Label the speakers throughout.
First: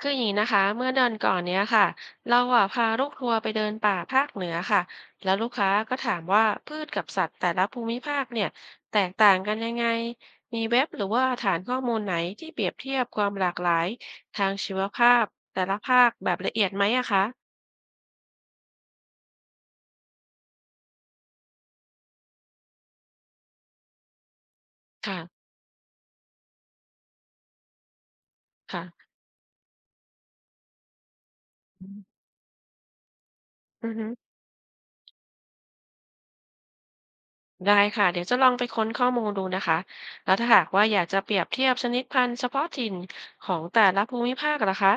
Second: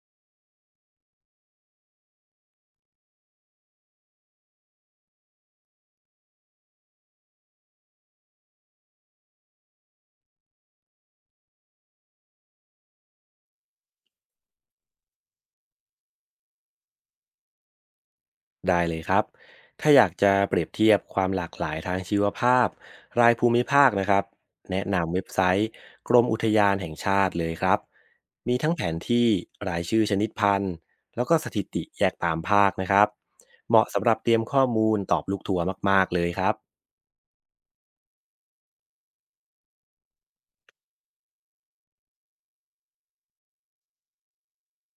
Speaker 1: คืออย่างนี้นะคะเมื่อเดือนก่อนเนี้ยค่ะเราอ่ะพาลูกทัวร์ไปเดินป่าภาคเหนือค่ะแล้วลูกค้าก็ถามว่าพืชกับสัตว์แต่ละภูมิภาคเนี่ยแตกต่างกันยังไงมีเว็บหรือว่าฐานข้อมูลไหนที่เปรียบเทียบความหลากหลายทางชีวภาพแต่ละภาคแบบละเอียดไหมอะคะ
Speaker 2: ได้เลยครับ ถ้าอยากจะเปรียบเทียบความหลากหลายทางชีวภาพรายภูมิภาคนะครับ แนะนำ
Speaker 1: ค่ะ
Speaker 2: เว็บไซต์กรมอุทยานแห่งชาติเลยครับ มีทั้งแผน
Speaker 1: ค่ะ
Speaker 2: ที่รายชื่อชนิดพันธุ์แล้วก็สถิติแยกตามภาคนะครับ เหมาะ
Speaker 1: อือ
Speaker 2: สำ
Speaker 1: ฮึ
Speaker 2: หรับเตรียมข้อมูลตอบลูกทัวร์มากๆเลยครับ
Speaker 1: ได้ค่ะเดี๋ยวจะลองไปค้นข้อมูลดูนะคะแล้วถ้าหากว่าอยากจะเปรียบเทียบชนิดพันธุ์เฉพาะถิ่นของแต่ละภูมิภาคล่ะคะ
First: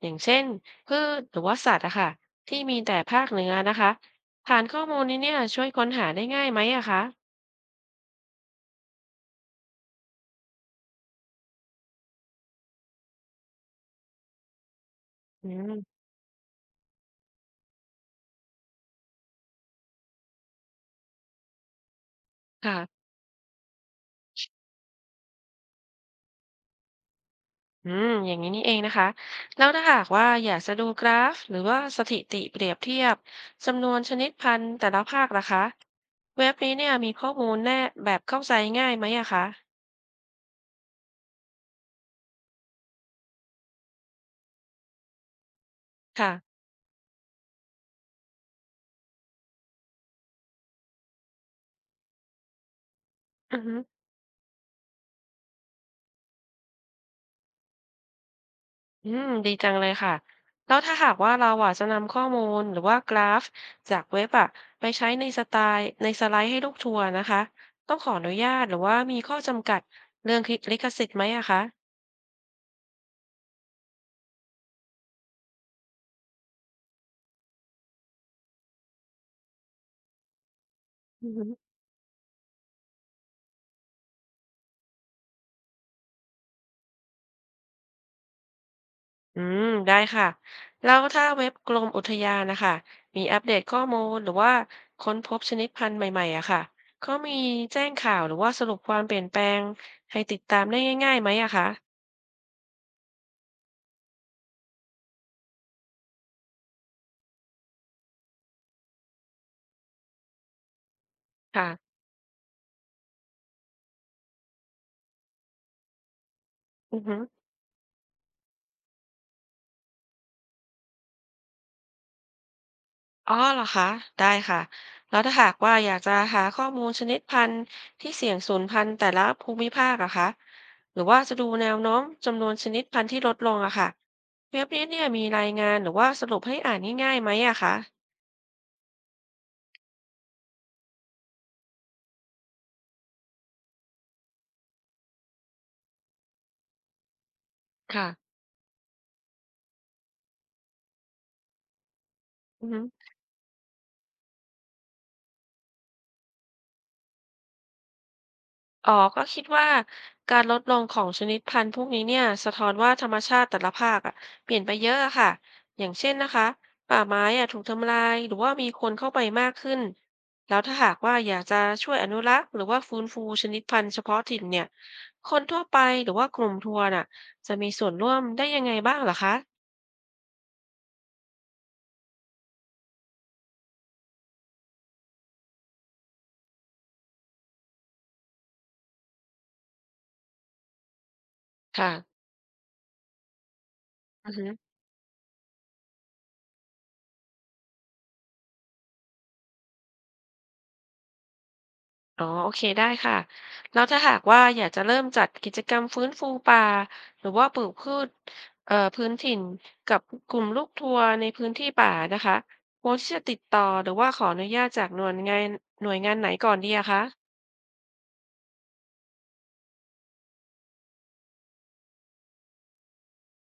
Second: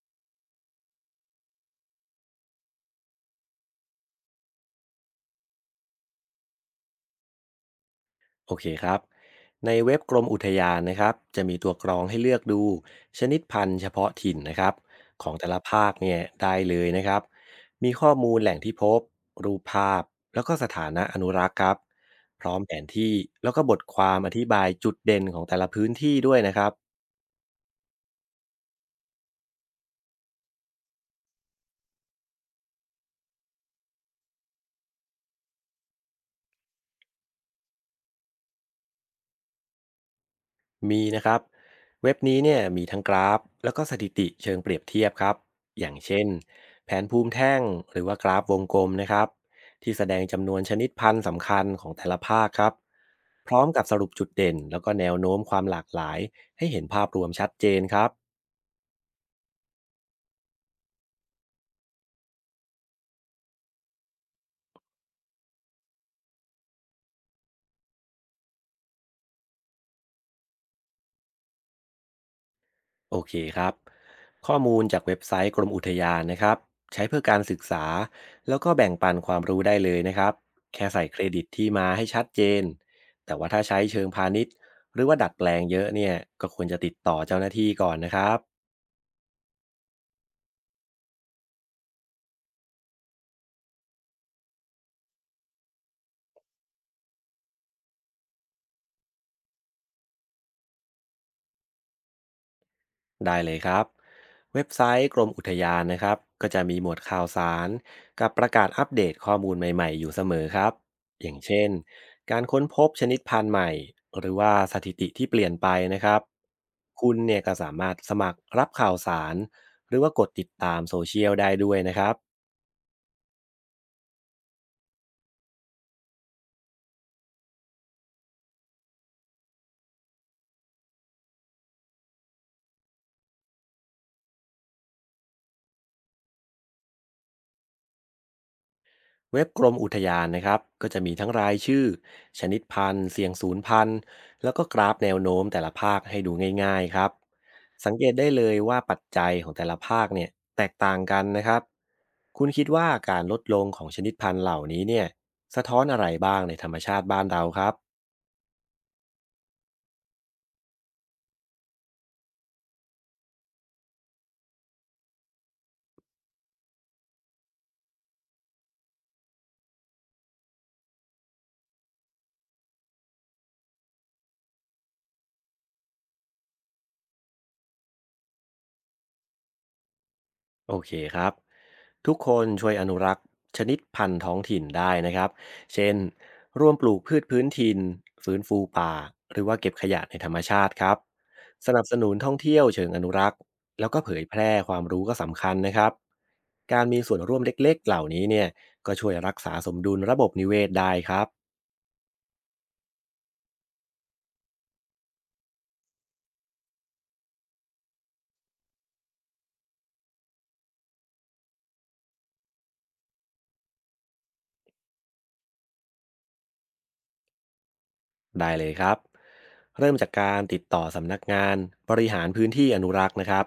Speaker 1: อย่างเช่นพืชหรือว่าสัตว์อะค่ะที่มีแต่ภาคเหนือนะคะฐานข้อมูลนี้เนี่ยช่วยค้นหาได้ง่ายไหมอะคะ
Speaker 2: โอเคครับในเว็บกรมอุทยานนะครับจะมีตัวกรองให้เลือกดูชนิดพันธุ์เฉพาะถิ่นนะครับของ
Speaker 1: อื
Speaker 2: แต่ละ
Speaker 1: ม
Speaker 2: ภาคเนี่ยได้เลยนะครับมีข้อมูลแหล่งที่พบรูปภาพแล้วก็สถานะอนุรักษ์ครับพร้อมแผน
Speaker 1: ค่ะ
Speaker 2: ที่แล้วก็บทความอธิบายจุดเด่นของแต่ละพื้นที่ด้วยนะครับ
Speaker 1: อืมอย่างนี้นี่เองนะคะแล้วถ้าหากว่าอยากจะดูกราฟหรือว่าสถิติเปรียบเทียบจำนวนชนิดพันธุ์แต่ละภาคล่ะคะเว็บนี้เนี่ยมีข้อมูลแน่แบบเข้าใจง่ายไหมอะคะ
Speaker 2: มีนะครับเว็บนี้เนี่ยมีทั้งกราฟแล้วก็สถิติเชิงเปรียบเทียบครับอย่างเช่น
Speaker 1: ค่ะ
Speaker 2: แผนภูมิแท่งหรือว่ากราฟวงกลมนะครับที่แสดงจำนวนชนิดพันธุ์สำคัญของแต่ละภาคครับพ
Speaker 1: อื
Speaker 2: ร้อ
Speaker 1: อ
Speaker 2: ม
Speaker 1: ฮึ
Speaker 2: กับสรุปจุดเด่นแล้วก็แนวโน้มความหลากหลายให้เห็นภาพรวมชัดเจนครับ
Speaker 1: อืมดีจังเลยค่ะแล้วถ้าหากว่าเราอะจะนำข้อมูลหรือว่ากราฟจากเว็บอะไปใช้ในสไลด์ให้ลูกทัวร์นะคะต้องขออนุญาตหรือว่ามีข้อจำกัดเรื่องลิขสิทธิ์ไหมอะคะ
Speaker 2: โอเคครับข้อมูลจากเว็บไซต์กรมอุทยานนะครับใช้เพื่อการศึกษาแล้วก็แบ่งปันความรู้ได้เลยนะครับแค่ใส่เคร
Speaker 1: อือ
Speaker 2: ดิ
Speaker 1: ฮึ
Speaker 2: ตที่มาให้ชัดเจนแต่ว่าถ้าใช้เชิงพาณิชย์หรือว่าดัดแปลงเยอะเนี่ยก็ควรจะติดต่อเจ้าหน้าที่ก่อนนะครับ
Speaker 1: อืมได้ค่ะแล้วถ้าเว็บกรมอุทยานนะคะมีอัปเดตข้อมูลหรือว่าค้นพบชนิดพันธุ์ใหม่ๆอะค่ะเขามีแจ้งข่าวหรือว่าสรุปความเปลี่ยนแปลงให้ติดตามได้ง่ายๆไหมอะคะ
Speaker 2: ได้เลยครับเว็บไซต์กรมอุทยานนะครับก็จะมีหมวดข่าวสารกับประกาศอัปเดตข้อมูลใหม่ๆอยู่เสมอครับอย่างเช่
Speaker 1: ค่ะ
Speaker 2: นการค้นพบชนิดพันธุ์ใหม่หรือว่าสถิติที่เปลี่ยนไปนะครับ
Speaker 1: อือ
Speaker 2: คุณ
Speaker 1: ฮึ
Speaker 2: เนี่ยก็สามารถสมัครรับข่าวสารหรือว่ากดติดตามโซเชียลได้ด้วยนะครับ
Speaker 1: อ๋อเหรอคะได้ค่ะแล้วถ้าหากว่าอยากจะหาข้อมูลชนิดพันธุ์ที่เสี่ยงสูญพันธุ์แต่ละภูมิภาคอะคะหรือว่าจะดูแนวโน้มจำนวนชนิดพันธุ์ที่ลดลงอะค่ะเว็บนี้เนี่ยมีรายงานหรือว่าสรุปให้อ่านง่ายๆไหมอะคะ
Speaker 2: เว็บกรมอุทยานนะครับก็จะมีทั้งรายชื่อชนิดพันธุ์เสียงศูนย์พันธุ์แล้วก็กราฟแนวโน้มแต่ละภาคให้ดูง่ายๆครับสังเก
Speaker 1: ค่ะ
Speaker 2: ตได้เลยว่าปัจจัยของแต่ละภาคเนี่ยแตกต่างกันนะครับคุณคิ
Speaker 1: อื
Speaker 2: ด
Speaker 1: อฮึ
Speaker 2: ว่าการลดลงของชนิดพันธุ์เหล่านี้เนี่ยสะท้อนอะไรบ้างในธรรมชาติบ้านเราครับ
Speaker 1: อ๋อก็คิดว่าการลดลงของชนิดพันธุ์พวกนี้เนี่ยสะท้อนว่าธรรมชาติแต่ละภาคอะเปลี่ยนไปเยอะอะค่ะอย่างเช่นนะคะป่าไม้อะถูกทำลายหรือว่ามีคนเข้าไปมากขึ้นแล้วถ้าหากว่าอยากจะช่วยอนุรักษ์หรือว่าฟื้นฟูชนิดพันธุ์เฉพาะถิ่นเนี่ยคนทั่วไปหรือว่ากลุ่มทัวร์น่ะจะมีส่วนร่วมได้ยังไงบ้างเหรอคะ
Speaker 2: โอเคครับทุกคนช่วยอนุรักษ์ชนิดพันธุ์ท้องถิ่นได้นะครับเช่นร่วมปลูกพืชพื้นถิ่นฟื้นฟูป่าหรือว่าเก็บขยะในธรรมชาติครับสนับ
Speaker 1: ค่ะ
Speaker 2: สนุนท่องเที่ยวเชิงอนุรักษ์แล้วก็เผย
Speaker 1: อื
Speaker 2: แพ
Speaker 1: อฮึ
Speaker 2: ร่ความรู้ก็สำคัญนะครับการมีส่วนร่วมเล็กๆเหล่านี้เนี่ยก็ช่วยรักษาสมดุลระบบนิเวศได้ครับ
Speaker 1: อ๋อโอเคได้ค่ะแล้วถ้าหากว่าอยากจะเริ่มจัดกิจกรรมฟื้นฟูป่าหรือว่าปลูกพืชพื้นถิ่นกับกลุ่มลูกทัวร์ในพื้นที่ป่านะคะควรที่จะติดต่อหรือว่าขออนุญาตจากหน่วยงานไหนก่อนดีอะคะ
Speaker 2: ได้เลยครับเริ่มจากการติดต่อสำนักงานบริหารพื้นที่อนุรักษ์นะครับ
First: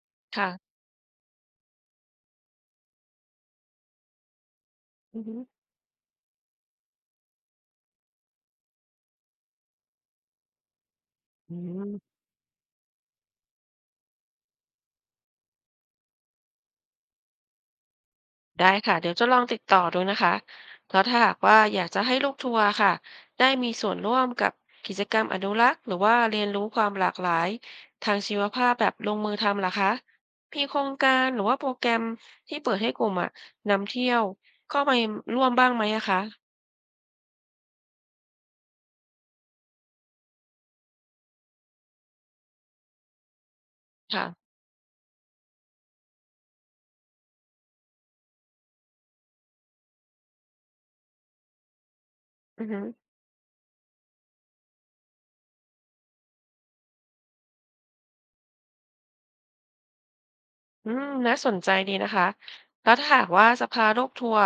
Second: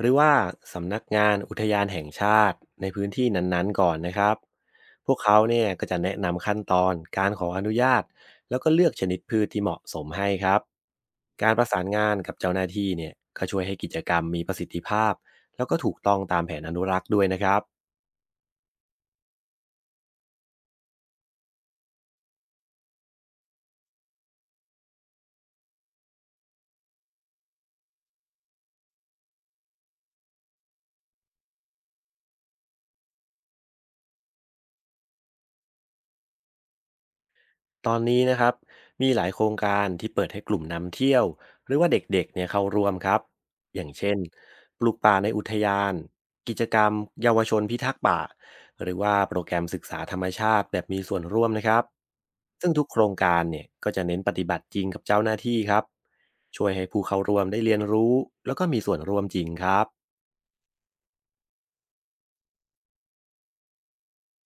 Speaker 2: หรือว่า
Speaker 1: ค่ะ
Speaker 2: สำนักงานอุทยานแห่งชาติในพื้นที่นั้นๆก่อนนะครับพวก
Speaker 1: อือฮึ
Speaker 2: เขาเนี่ยก็จะแนะนำขั้นตอนการขออนุญาตแล้วก็เลือกชนิดพืชที่เหมาะสมให้ครับการ
Speaker 1: อื
Speaker 2: ประสาน
Speaker 1: ม
Speaker 2: งานกับเจ้าหน้าที่เนี่ยก็ช่วยให้กิจกรรมมีประสิทธิภาพแล้วก็ถูกต้องตามแผนอนุรักษ์ด้วยนะครับ
Speaker 1: ได้ค่ะเดี๋ยวจะลองติดต่อดูนะคะแล้วถ้าหากว่าอยากจะให้ลูกทัวร์ค่ะได้มีส่วนร่วมกับกิจกรรมอนุรักษ์หรือว่าเรียนรู้ความหลากหลายทางชีวภาพแบบลงมือทำล่ะคะมีโครงการหรือว่าโปรแกรมที่เปิดให้กลุ่มอะนำเที่ยวเข้าไปร่วมบ้างไหมอะคะ
Speaker 2: ตอนนี้นะครับมีหลายโครงการที่เปิดให้กลุ่มนำเที่ยวหรือว่าเด็กๆเนี่ยเข้าร่วมครับอย่างเช่น
Speaker 1: ค่ะ
Speaker 2: ปลูกป่าในอุทยานกิจกรรมเยาวชนพิทักษ์ป่าหรือว่าโปรแกรมศึกษาธรรมชาติแบบมีส่วนร่วมนะครับ
Speaker 1: อื
Speaker 2: ซึ่
Speaker 1: อ
Speaker 2: ง
Speaker 1: ฮึ
Speaker 2: ทุกโครงการเนี่ยก็จะเน้นปฏิบัติจริงกับเจ้าหน้าที่ครับช่วยให้ผู้เข้าร่วมได้เรียนรู้แล้วก็มีส่วนร่วมจริงครับ
Speaker 1: อืมน่าสนใจดีนะคะแล้วถ้าหากว่าจะพาลูกทัวร์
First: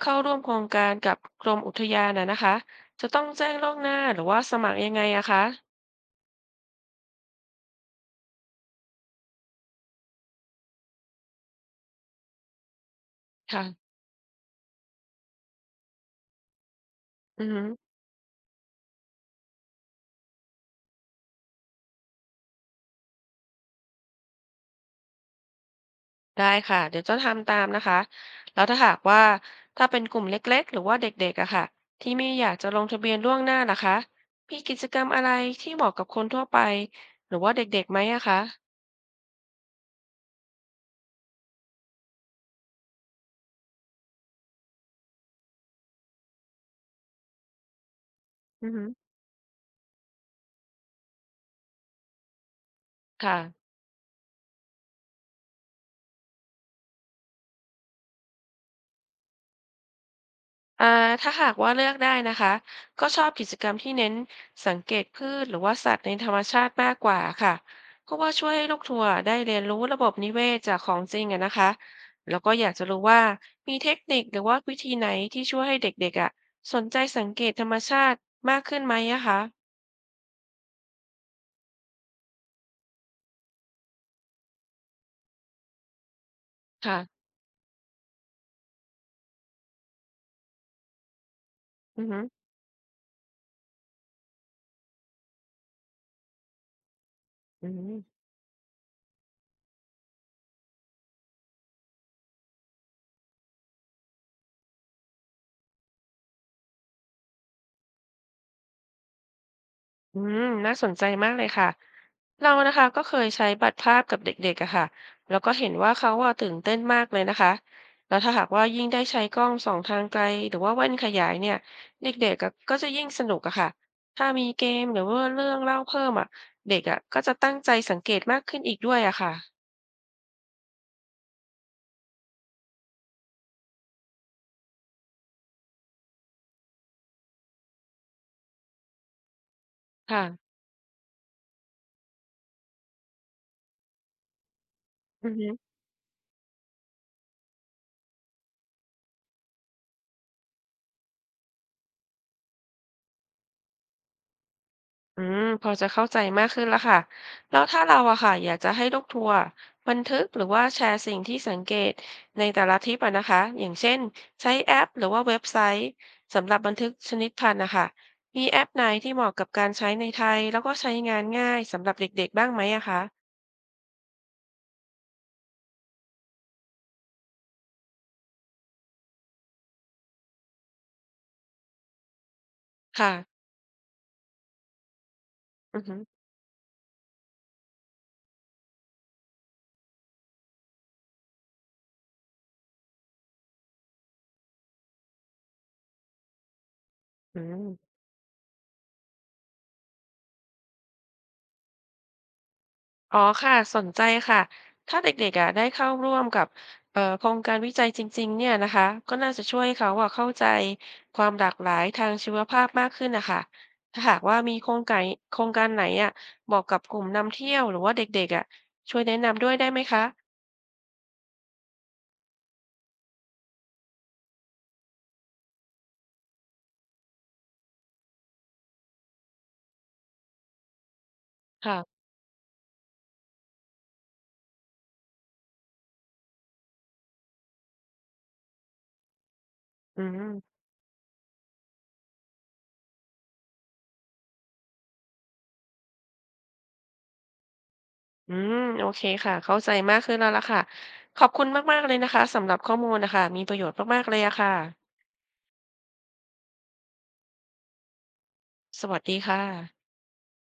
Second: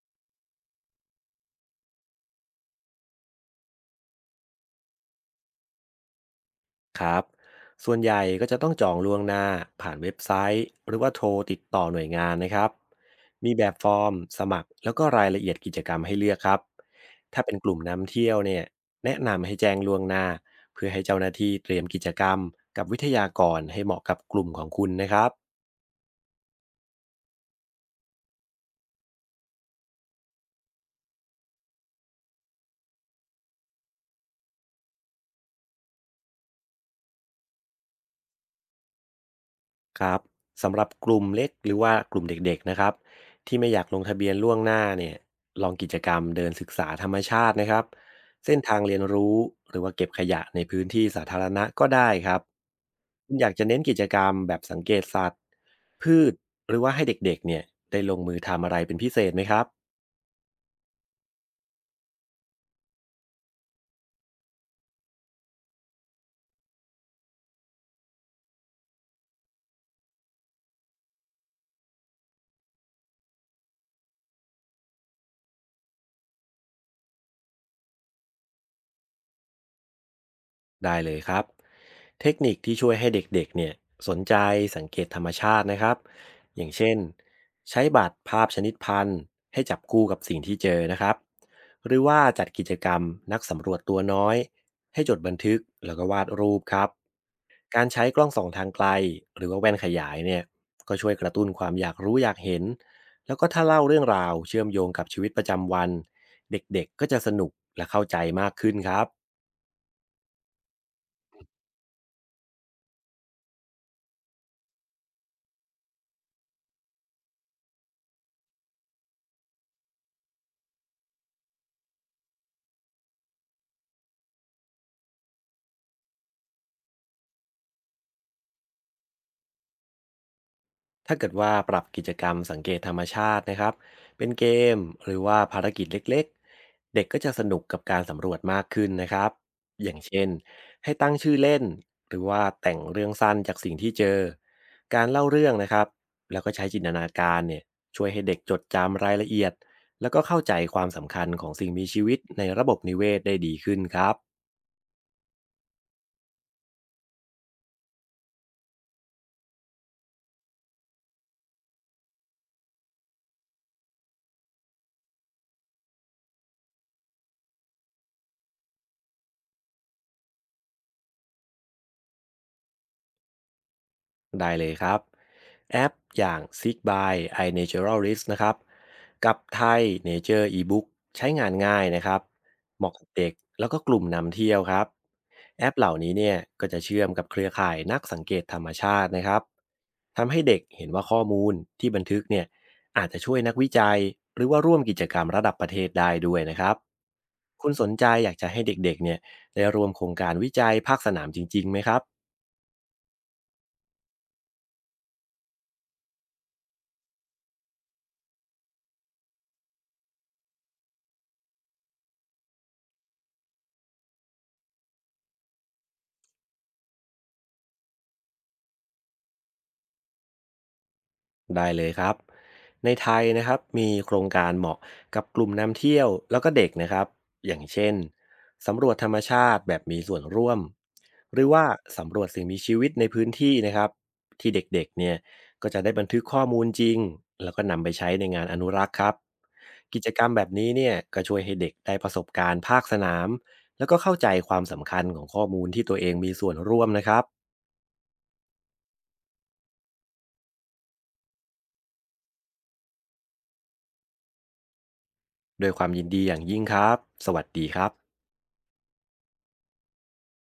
Speaker 1: เข้าร่วมโครงการกับกรมอุทยานนะคะจะต้องแจ้งล่วงหน้าหรือว่าสมัครยังไงอะคะ
Speaker 2: ครับส่วนใหญ่ก็จะต้องจองล่วงหน้าผ่านเว็บไซต์หรือว่าโทรติดต่อหน่วยงานนะครับมีแบ
Speaker 1: ค่ะ
Speaker 2: บฟอร์มสมัครแล้วก็รายละเอียดกิจกรรมให้เลือกครับถ้า
Speaker 1: อือ
Speaker 2: เป็น
Speaker 1: ฮึ
Speaker 2: กลุ่มนำเที่ยวเนี่ยแนะนำให้แจ้งล่วงหน้าเพื่อให้เจ้าหน้าที่เตรียมกิจกรรมกับวิทยากรให้เหมาะกับกลุ่มของคุณนะครับ
Speaker 1: ได้ค่ะเดี๋ยวจะทำตามนะคะแล้วถ้าหากว่าถ้าเป็นกลุ่มเล็กๆหรือว่าเด็กๆอะค่ะที่ไม่อยากจะลงทะเบียนล่วงหน้าล่ะคะมีกิจกรรมอะไรที่เหมาะกับคนทั่วไปหรือว่าเด็กๆไหมอะคะ
Speaker 2: ครับสำหรับกลุ่มเล็กหรือว่ากลุ่มเด็กๆนะครับที่ไม่อยากลงทะเบียนล่วงหน้าเนี่ยลองกิจกรรมเดินศึกษาธรรมชาตินะครับเส้น
Speaker 1: อือ
Speaker 2: ทาง
Speaker 1: ฮึ
Speaker 2: เรียนรู้หรือว่าเก็บขยะในพื้นที่สาธารณะก็ได้ครับคุณ
Speaker 1: ค่ะ
Speaker 2: อยากจะเน้นกิจกรรมแบบสังเกตสัตว์พืชหรือว่าให้เด็กๆเนี่ยได้ลงมือทำอะไรเป็นพิเศษไหมครับ
Speaker 1: อ่าถ้าหากว่าเลือกได้นะคะก็ชอบกิจกรรมที่เน้นสังเกตพืชหรือว่าสัตว์ในธรรมชาติมากกว่าค่ะเพราะว่าช่วยให้ลูกทัวร์ได้เรียนรู้ระบบนิเวศจากของจริงอะนะคะแล้วก็อยากจะรู้ว่ามีเทคนิคหรือว่าวิธีไหนที่ช่วยให้เด็กๆอะสนใจสังเกตธรรมชาติมากขึ้นไหมอะคะ
Speaker 2: ได้เลยครับเทคนิคที่ช่วยให้เด็กๆเนี่ยสนใจสังเกตธรรมชาตินะครับอย่างเช่น
Speaker 1: ค่ะ
Speaker 2: ใช้บัตรภาพชนิดพันธุ์ให้จับคู่กับสิ่งที่เจอนะครับหรือ
Speaker 1: อือ
Speaker 2: ว่า
Speaker 1: ฮึ
Speaker 2: จัดกิจกรรมนักสำรวจตัวน้อยให้จดบันทึกแล้วก็วาดรูปครับ
Speaker 1: อื
Speaker 2: การ
Speaker 1: ม
Speaker 2: ใช้กล้องส่องทางไกลหรือว่าแว่นขยายเนี่ยก็ช่วยกระตุ้นความอยากรู้อยากเห็นแล้วก็ถ้าเล่าเรื่องราวเชื่อมโยงกับชีวิตประจำวันเด็กๆก็จะสนุกและเข้าใจมากขึ้นครับ
Speaker 1: อืมน่าสนใจมากเลยค่ะ เรานะคะก็เคยใช้บัตรภาพกับเด็กๆอะค่ะแล้วก็เห็นว่าเขาอะตื่นเต้นมากเลยนะคะแล้วถ้าหากว่ายิ่งได้ใช้กล้องส่องทางไกลหรือว่าแว่นขยายเนี่ยเด็กๆอะก็จะยิ่งสนุกอะค่ะถ้ามีเกมหรือว่าเรื่องเล่าเพิ่มอะเด็กอะก็จะตั้งใจสังเกตมากขึ้นอีกด้วยอะค่ะ
Speaker 2: ถ้าเกิดว่าปรับกิจกรรมสังเกตธรรมชาตินะครับเป็นเกมหรือว่าภารกิจเล็กๆเด็กก็จะสนุกกับการสำรวจมากขึ้นนะครับอย่างเช่
Speaker 1: ค่ะ
Speaker 2: นให้ตั้งชื่อเล่นหรือว่าแต่งเรื่องสั้นจากสิ่งที่เจอการเล่า
Speaker 1: อือ
Speaker 2: เรื่
Speaker 1: ฮึ
Speaker 2: องนะครับแล้วก็ใช้จินตนาการเนี่ยช่วยให้เด็กจดจำรายละเอียดแล้วก็เข้าใจความสำคัญของสิ่งมีชีวิตในระบบนิเวศได้ดีขึ้นครับ
Speaker 1: อืมพอจะเข้าใจมากขึ้นแล้วค่ะแล้วถ้าเราอะค่ะอยากจะให้ลูกทัวร์บันทึกหรือว่าแชร์สิ่งที่สังเกตในแต่ละทริปอะนะคะอย่างเช่นใช้แอปหรือว่าเว็บไซต์สำหรับบันทึกชนิดพันธุ์นะคะมีแอปไหนที่เหมาะกับการใช้ในไทยแล้วก็ใช้งานง่ายสำหรับเด็กๆบ้างไหมอะคะ
Speaker 2: ได้เลยครับแอปอย่าง Sig by iNaturalist นะครับกับไทย Nature eBook ใช้งานง่ายนะครับเหมาะกับ
Speaker 1: ค่ะ
Speaker 2: เด็กแล้วก็กลุ่มนำเที่ยวครับแอป
Speaker 1: อื
Speaker 2: เห
Speaker 1: อ
Speaker 2: ล่า
Speaker 1: ฮึ
Speaker 2: นี้เนี่ยก็จะเชื่อมกับเครือข่ายนักสังเกตธรรมชาตินะครับทำให้เด็กเห็นว่าข้อมูลที่บันทึกเนี่ยอาจจะช่วยนักวิจัยหรือว่าร่วมกิจกรรมระดับประเทศได้ด้วยนะครับ
Speaker 1: อื
Speaker 2: คุณสน
Speaker 1: ม
Speaker 2: ใจอยากจะให้เด็กๆเนี่ยได้ร่วมโครงการวิจัยภาคสนามจริงๆไหมครับ
Speaker 1: อ๋อค่ะสนใจค่ะถ้าเด็กๆอ่ะได้เข้าร่วมกับโครงการวิจัยจริงๆเนี่ยนะคะก็น่าจะช่วยเขาอ่ะเข้าใจความหลากหลายทางชีวภาพมากขึ้นนะคะถ้าหากว่ามีโครงการไหนอ่ะเหมาะกับกลุ่มนำเที่ยวหรือว่าเด็กๆอ่ะช่วยแนะนำด้วยได้ไหมคะ
Speaker 2: ได้เลยครับในไทยนะครับมีโครงการเหมาะกับกลุ่มนำเที่ยวแล้วก็เด็กนะครับอย่างเช่นสำรวจธรรมชาติแบบมีส่วนร่วมหรือว่า
Speaker 1: ค่ะ
Speaker 2: สำรวจสิ่งมีชีวิตในพื้นที่นะครับที่เด็กๆเนี่ยก็จะได้บันทึกข้อมูลจริงแล้วก็นำไปใช้ในงานอนุรักษ์ครับกิ
Speaker 1: อื
Speaker 2: จกรรมแบบ
Speaker 1: ม
Speaker 2: นี้เนี่ยก็ช่วยให้เด็กได้ประสบการณ์ภาคสนามแล้วก็เข้าใจความสำคัญของข้อมูลที่ตัวเองมีส่วนร่วมนะครับ
Speaker 1: อืมโอเคค่ะเข้าใจมากขึ้นแล้วล่ะค่ะขอบคุณมากๆเลยนะคะสำหรับข้อมูลนะคะมีประโยชน์มากๆเลยอะค่ะ
Speaker 2: โดวยความยินดีอย่างยิ่งครับสวัสดีครับ
Speaker 1: สวัสดีค่ะ